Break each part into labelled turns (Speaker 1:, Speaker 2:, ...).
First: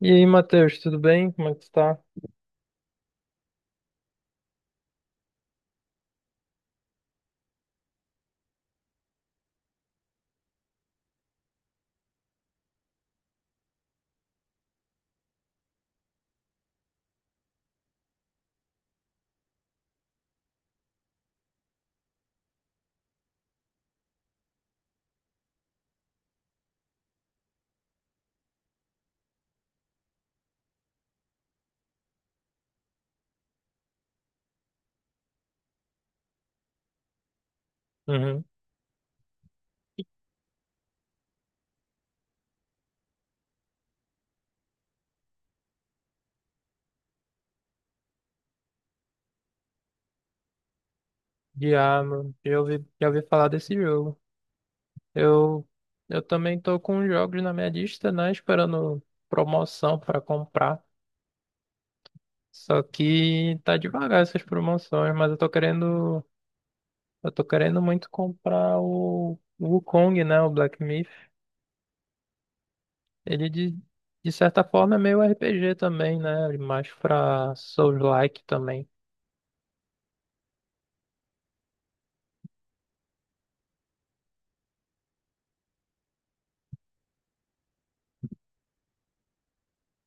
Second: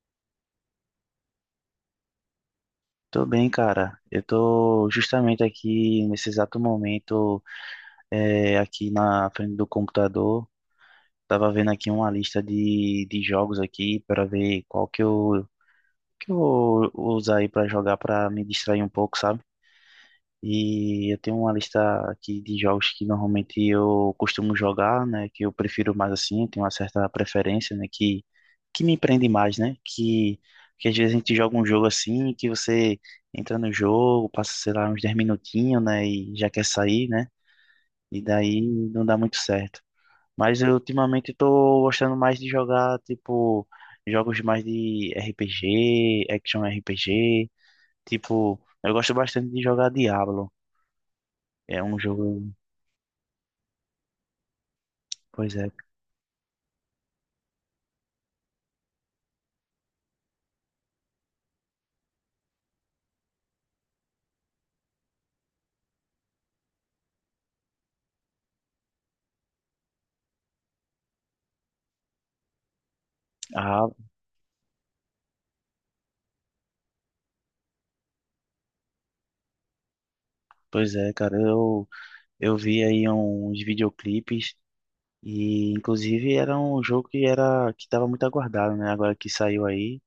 Speaker 1: E aí, Matheus, tudo bem? Como é que tu tá?
Speaker 2: Tô bem, cara. Eu tô justamente aqui nesse exato momento, aqui na frente do computador. Tava vendo aqui uma lista de jogos aqui para ver qual que eu vou usar aí para jogar para me distrair um pouco, sabe? E eu tenho uma lista aqui de jogos que normalmente eu costumo jogar, né? Que eu prefiro mais assim, tenho uma certa preferência, né? Que me prende mais, né? Que às vezes a gente joga um jogo assim, que você entra no jogo, passa, sei lá, uns 10 minutinhos, né? E já quer sair, né? E
Speaker 1: Uhum.
Speaker 2: daí não dá muito certo. Mas eu ultimamente tô gostando mais de jogar, tipo, jogos mais de RPG, action RPG, tipo, eu gosto bastante de jogar Diablo. É um
Speaker 1: Mano,
Speaker 2: jogo.
Speaker 1: já ouvi falar desse jogo.
Speaker 2: Pois
Speaker 1: Eu,
Speaker 2: é,
Speaker 1: eu também tô com os jogos na minha lista, né? Esperando promoção pra comprar. Só que tá devagar essas promoções, mas eu tô querendo muito comprar o Wukong, né? O Black Myth. Ele de,
Speaker 2: ah,
Speaker 1: de certa forma é meio RPG também, né? Mais pra Souls-like também.
Speaker 2: pois é, cara, eu vi aí uns videoclipes e inclusive era um jogo que era que estava muito aguardado, né? Agora que saiu aí,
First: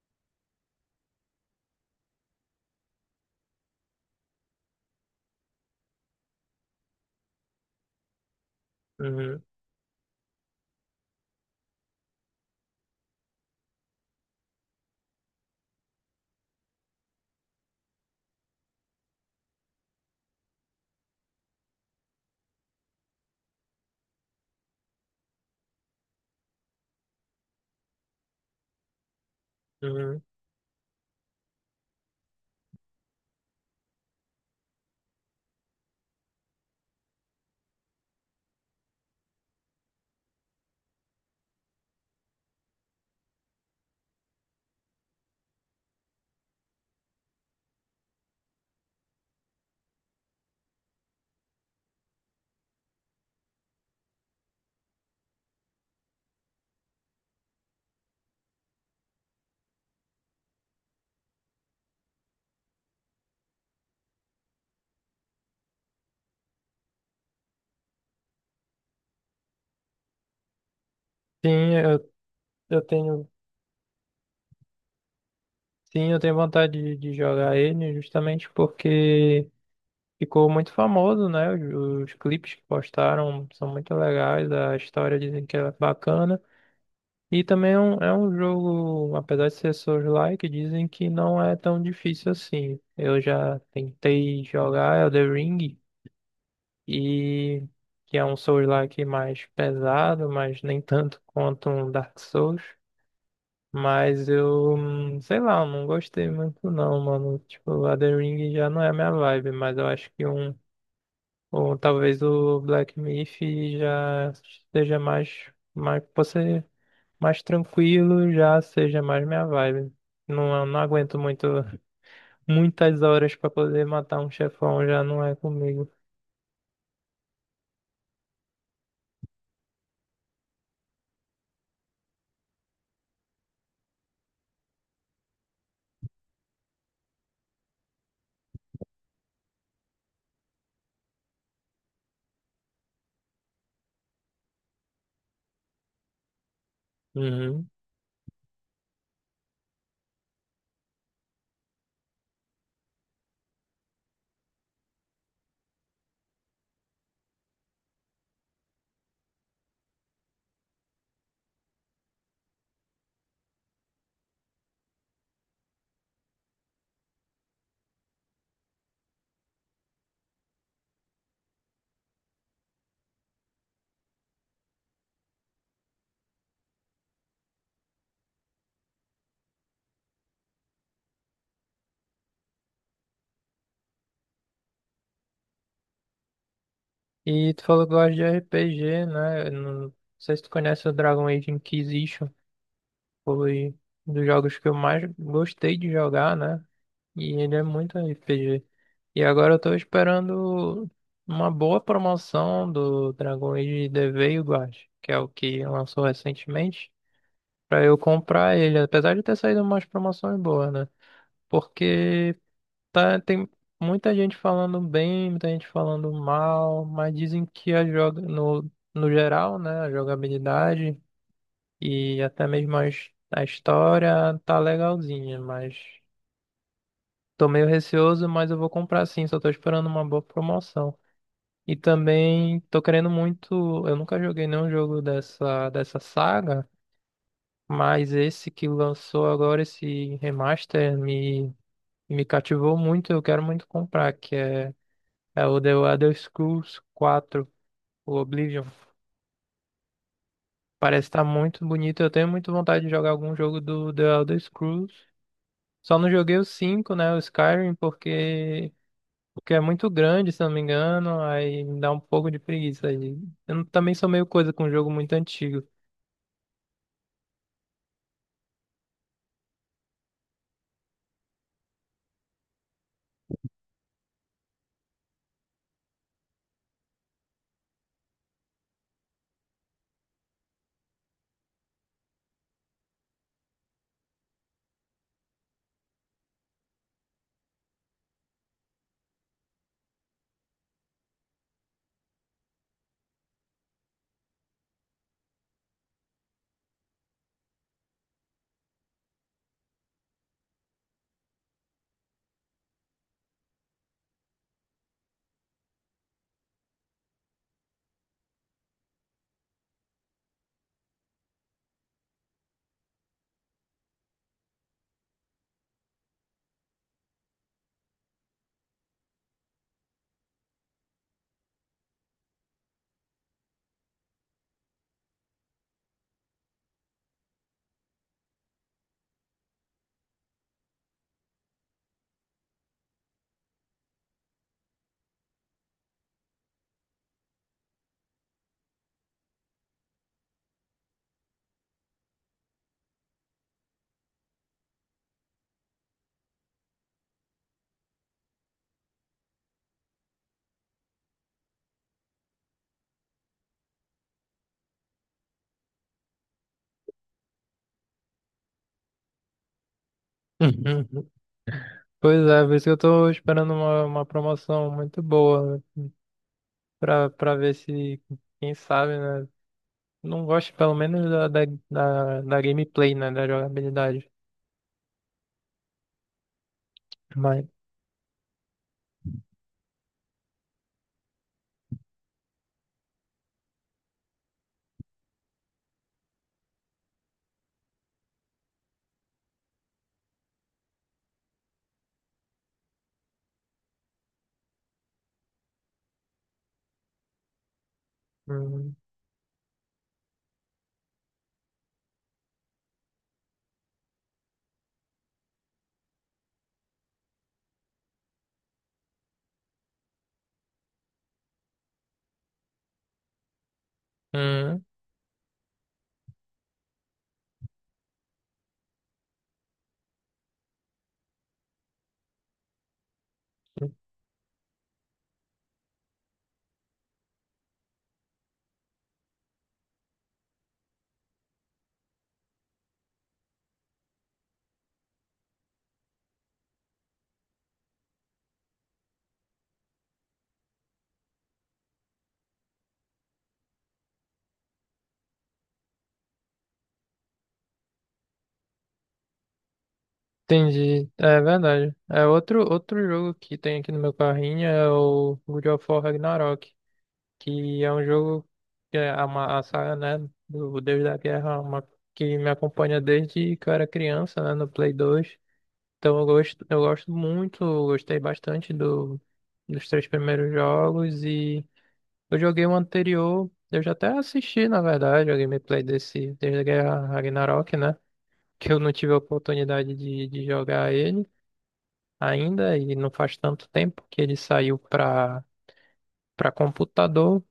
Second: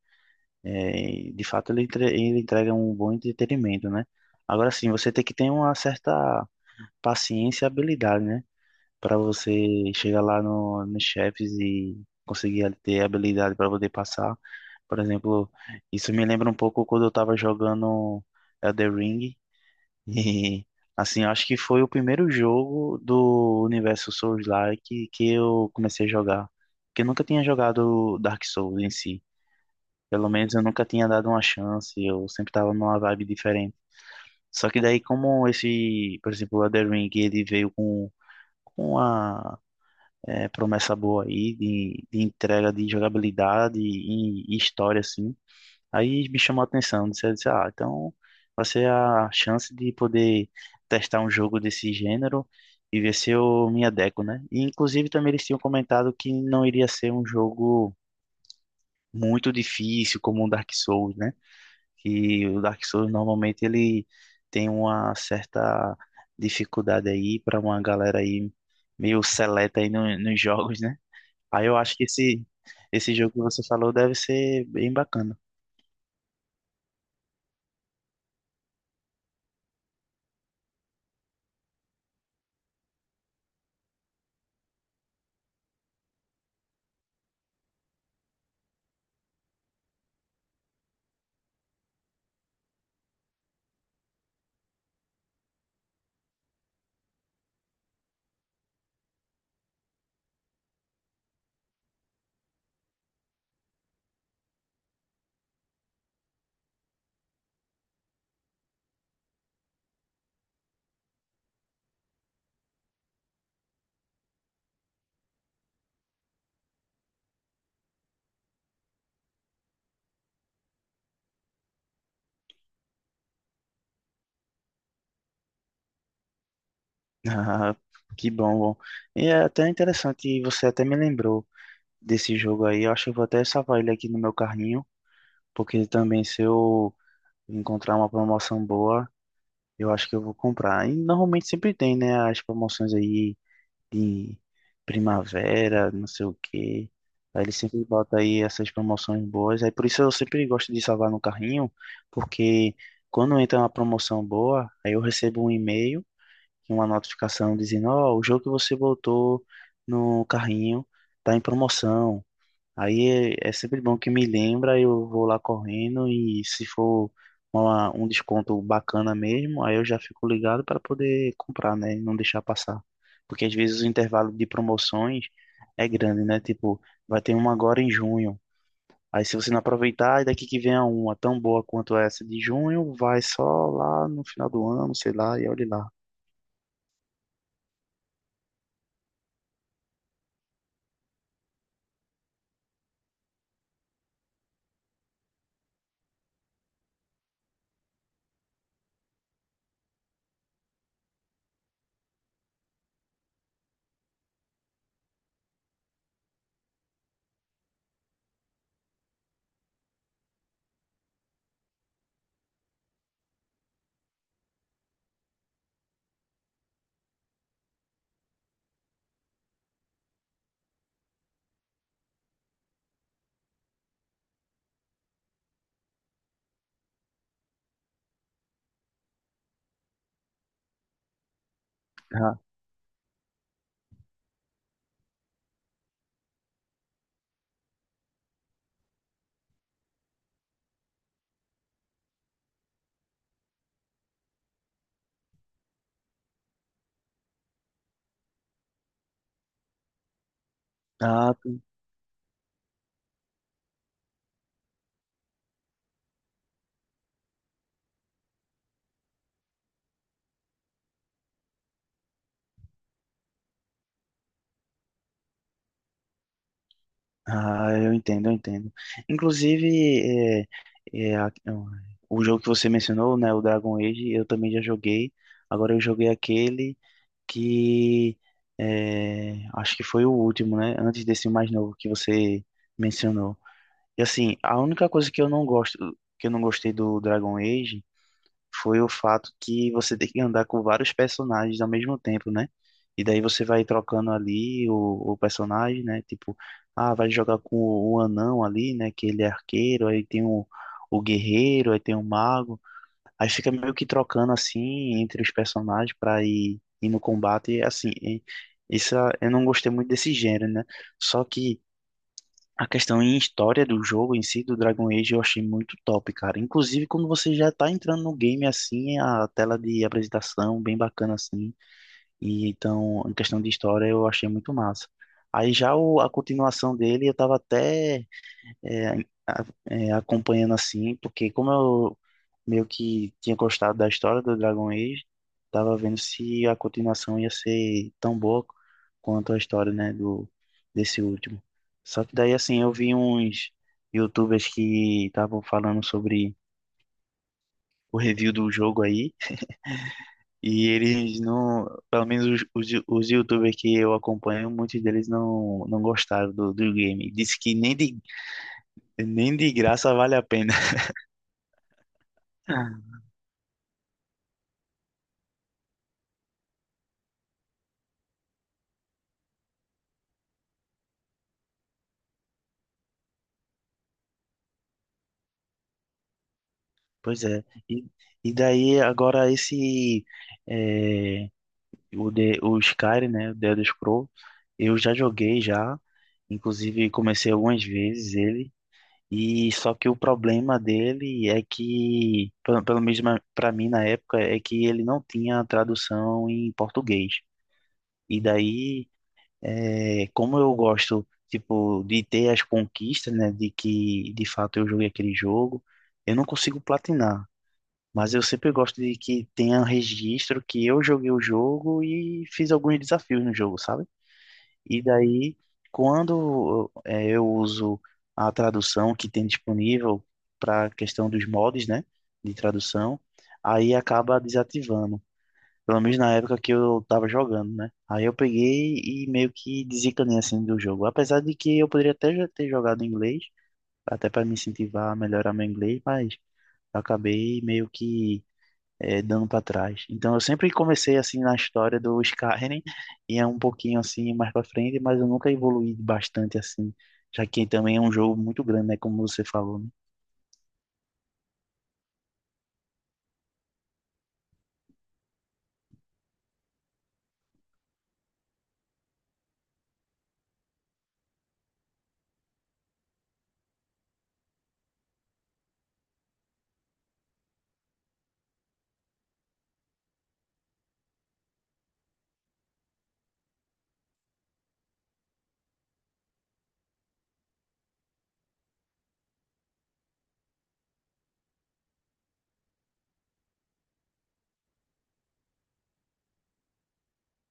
Speaker 2: é, de fato ele, ele entrega um bom entretenimento, né? Agora sim, você tem que ter uma certa paciência e habilidade, né? Para
Speaker 1: Uhum,
Speaker 2: você chegar lá no, nos chefes e conseguir ter habilidade para poder passar. Por exemplo, isso me lembra um pouco quando eu estava jogando Elden Ring. E, assim, eu acho que foi o primeiro jogo do universo Souls-like que eu comecei a jogar. Porque eu nunca tinha jogado Dark Souls em si.
Speaker 1: uhum.
Speaker 2: Pelo menos eu nunca tinha dado uma chance, eu sempre tava numa vibe diferente. Só que daí, como esse, por exemplo, o Elden Ring, ele veio com uma é, promessa boa aí de entrega de jogabilidade e história, assim. Aí me chamou a atenção, disse, eu disse, ah, então vai ser a chance de poder testar um jogo desse gênero e ver se eu me adequo, né? E inclusive também eles tinham comentado que não iria ser um jogo muito difícil como o Dark Souls, né? Que o Dark Souls normalmente ele tem uma certa dificuldade aí para uma galera aí meio seleta aí nos jogos, né? Aí
Speaker 1: Sim,
Speaker 2: eu acho que
Speaker 1: eu,
Speaker 2: esse
Speaker 1: eu
Speaker 2: esse
Speaker 1: tenho.
Speaker 2: jogo que você falou deve ser bem bacana.
Speaker 1: Sim, eu tenho vontade de jogar ele justamente porque ficou muito famoso, né? Os clipes que postaram são muito legais, a história dizem que é bacana. E também é é um jogo, apesar de ser Souls-like, dizem que não é tão difícil assim. Eu já tentei jogar Elden Ring, e que é um Souls-like mais pesado, mas nem tanto quanto um Dark Souls. Mas sei lá, eu não gostei muito não, mano. Tipo, a The Ring já não é a minha vibe, mas eu acho que ou talvez o Black Myth já seja pode ser mais tranquilo, já seja mais minha vibe. Não, eu não aguento muito, muitas horas pra poder matar um chefão, já não é comigo.
Speaker 2: Ah, que bom, bom. E é até interessante, você até me lembrou desse jogo aí. Eu acho que eu vou até salvar ele aqui no meu carrinho, porque também se eu encontrar uma promoção boa, eu acho que eu vou comprar. E normalmente sempre tem, né, as promoções aí de primavera, não sei o quê. Aí ele
Speaker 1: Uhum.
Speaker 2: sempre bota aí essas promoções boas. Aí por isso eu sempre gosto de salvar no carrinho, porque quando entra uma promoção boa, aí eu recebo um e-mail uma notificação dizendo, ó, o jogo que você botou no carrinho tá em promoção. Aí é sempre bom que me lembra, eu vou lá correndo e se for um desconto bacana mesmo, aí eu já fico ligado para poder comprar, né, e não deixar passar. Porque às vezes o intervalo de promoções é grande, né? Tipo, vai ter uma agora em junho. Aí se você não aproveitar, daqui que vem a uma tão boa quanto essa de junho, vai só lá no final do ano, sei lá, e olhe lá.
Speaker 1: E tu falou que gosta de RPG, né? Eu não sei se tu conhece o Dragon Age Inquisition. Foi um dos jogos que eu mais gostei de jogar, né? E ele é muito RPG. E agora eu tô esperando uma boa promoção do Dragon Age The Veilguard, que é o que lançou recentemente, pra eu comprar ele, apesar de ter saído umas promoções boas, né? Porque tá, tem muita gente falando bem, muita gente falando mal, mas dizem que a joga no geral, né, a jogabilidade e até mesmo a história tá legalzinha, mas tô meio receoso, mas eu vou comprar sim, só tô esperando uma boa promoção. E
Speaker 2: Ah,
Speaker 1: também tô querendo muito, eu nunca joguei nenhum jogo dessa saga, mas esse que lançou agora, esse remaster, me cativou muito, eu quero muito comprar, é o The Elder Scrolls 4 o Oblivion. Parece estar
Speaker 2: ah,
Speaker 1: muito bonito, eu tenho muito vontade de jogar algum jogo do The Elder Scrolls. Só não joguei o 5, né? O Skyrim, porque é muito grande, se não me engano. Aí me dá um pouco de preguiça aí. Eu não- também sou meio coisa com um jogo muito antigo.
Speaker 2: ah, eu entendo, eu entendo. Inclusive, é, é, a- o jogo que você mencionou, né, o Dragon Age, eu também já joguei. Agora eu joguei aquele que acho que foi o último, né, antes desse mais novo que você mencionou. E assim, a única coisa que eu não gosto, que eu não gostei do Dragon Age foi o fato que você tem que andar com vários personagens ao mesmo tempo, né? E daí você vai trocando ali o personagem, né? Tipo, ah, vai jogar com o anão ali, né? Que ele é arqueiro, aí tem o guerreiro, aí tem o mago. Aí fica meio que trocando assim entre os personagens pra ir no combate. E assim, eu não gostei muito desse gênero, né? Só que a questão em história do jogo em si, do Dragon Age, eu achei muito top, cara. Inclusive, quando você já tá entrando no game assim, é a tela de apresentação bem bacana assim. E então, em questão de história, eu achei muito massa. Aí já a continuação dele, eu tava até é, acompanhando assim, porque como eu meio que tinha gostado da história do Dragon Age, tava vendo se a continuação ia ser tão boa quanto a história, né, do desse último. Só que daí assim, eu vi uns YouTubers que estavam falando sobre o review do jogo aí, e eles não, pelo menos os YouTubers que eu acompanho, muitos deles não gostaram do game. Disse que nem de graça vale a pena.
Speaker 1: Pois é, por isso que eu tô esperando uma promoção muito boa pra ver se, quem sabe, né? Não gosto pelo menos da gameplay, né? Da jogabilidade.
Speaker 2: Pois é. E, e daí agora esse é, o Skyrim, né, o The Elder Scrolls, eu já joguei já, inclusive comecei algumas vezes ele. E só que o problema dele é que, pelo menos para mim na época, é que ele não tinha tradução em português. E
Speaker 1: Hum,
Speaker 2: daí, é, como eu gosto, tipo, de ter as conquistas, né, de que de fato eu joguei aquele jogo, eu não consigo platinar. Mas eu sempre gosto de que tenha um registro que eu joguei o jogo e fiz alguns desafios no jogo, sabe?
Speaker 1: hum,
Speaker 2: E daí, quando eu uso a tradução que tem disponível para a questão dos mods, né, de tradução, aí acaba desativando. Pelo menos na época que eu tava jogando, né? Aí eu peguei e meio que desencanei assim do jogo. Apesar de que eu poderia até já ter jogado em inglês, até para me incentivar a melhorar meu inglês, mas eu acabei meio que dando para trás. Então eu sempre comecei assim na história do Skyrim, e é um pouquinho assim mais para frente, mas eu nunca evoluí bastante assim, já que também é um jogo muito grande, né, como você falou, né?
Speaker 1: entendi. É verdade. É outro jogo que tem aqui no meu carrinho é o God of War Ragnarok, que é um jogo que é a saga, né, do Deus da Guerra, uma, que me acompanha desde que eu era criança, né, no Play 2. Então eu gosto muito, eu gostei bastante dos três primeiros jogos e eu joguei o anterior, eu já até assisti, na verdade, a gameplay desse desde a Guerra Ragnarok, né? Que eu não tive a oportunidade de jogar ele ainda e não faz tanto tempo que ele saiu para computador,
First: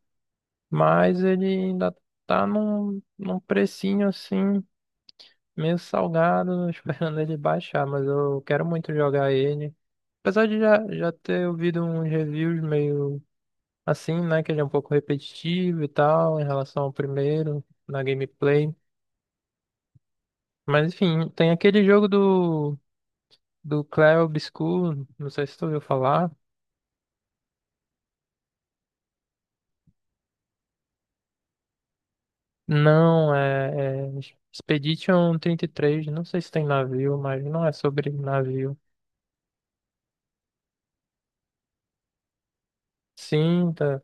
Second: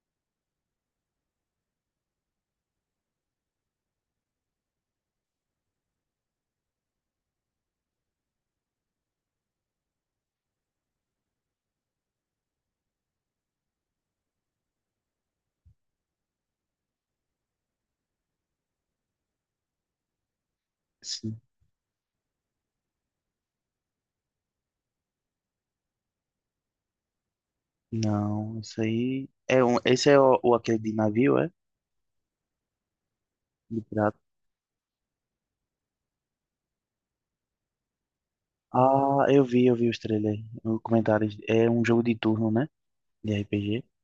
Speaker 1: mas ele ainda tá num precinho assim, meio salgado, esperando ele baixar, mas eu quero muito jogar ele. Apesar de já ter ouvido uns reviews meio assim, né? Que ele é um pouco repetitivo e tal, em relação ao primeiro, na gameplay. Mas enfim,
Speaker 2: Sim.
Speaker 1: tem aquele jogo do, do Clair Obscur, não sei se tu ouviu falar.
Speaker 2: Não, isso aí é um, esse é o aquele de navio, é?
Speaker 1: Não,
Speaker 2: De
Speaker 1: é, é
Speaker 2: pirata.
Speaker 1: Expedition 33, não sei se tem navio, mas não é sobre navio.
Speaker 2: Ah, eu vi os trailers, os comentários. É um jogo de turno, né? De
Speaker 1: Sim,
Speaker 2: RPG.
Speaker 1: tá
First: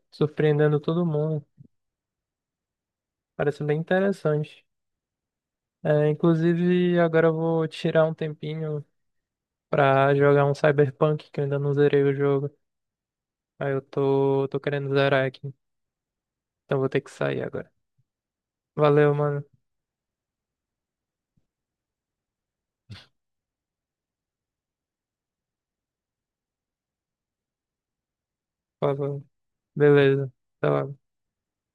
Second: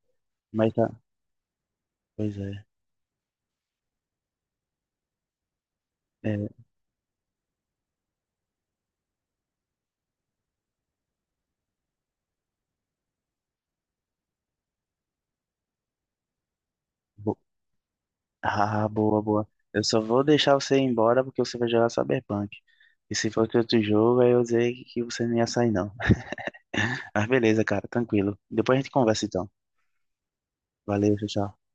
Speaker 2: Mas
Speaker 1: surpreendendo
Speaker 2: tá,
Speaker 1: todo mundo.
Speaker 2: pois é.
Speaker 1: Parece bem interessante. É,
Speaker 2: É,
Speaker 1: inclusive, agora eu vou tirar um tempinho pra jogar um Cyberpunk, que eu ainda não zerei o jogo. Tô querendo zerar aqui. Então vou ter que sair agora.
Speaker 2: ah,
Speaker 1: Valeu,
Speaker 2: boa,
Speaker 1: mano.
Speaker 2: boa. Eu só vou deixar você ir embora porque você vai jogar Cyberpunk. E se fosse outro jogo, aí eu sei que você não ia sair, não. Mas beleza, cara, tranquilo. Depois a gente
Speaker 1: Falou.
Speaker 2: conversa então.
Speaker 1: Beleza. Até logo.
Speaker 2: Valeu, tchau, tchau.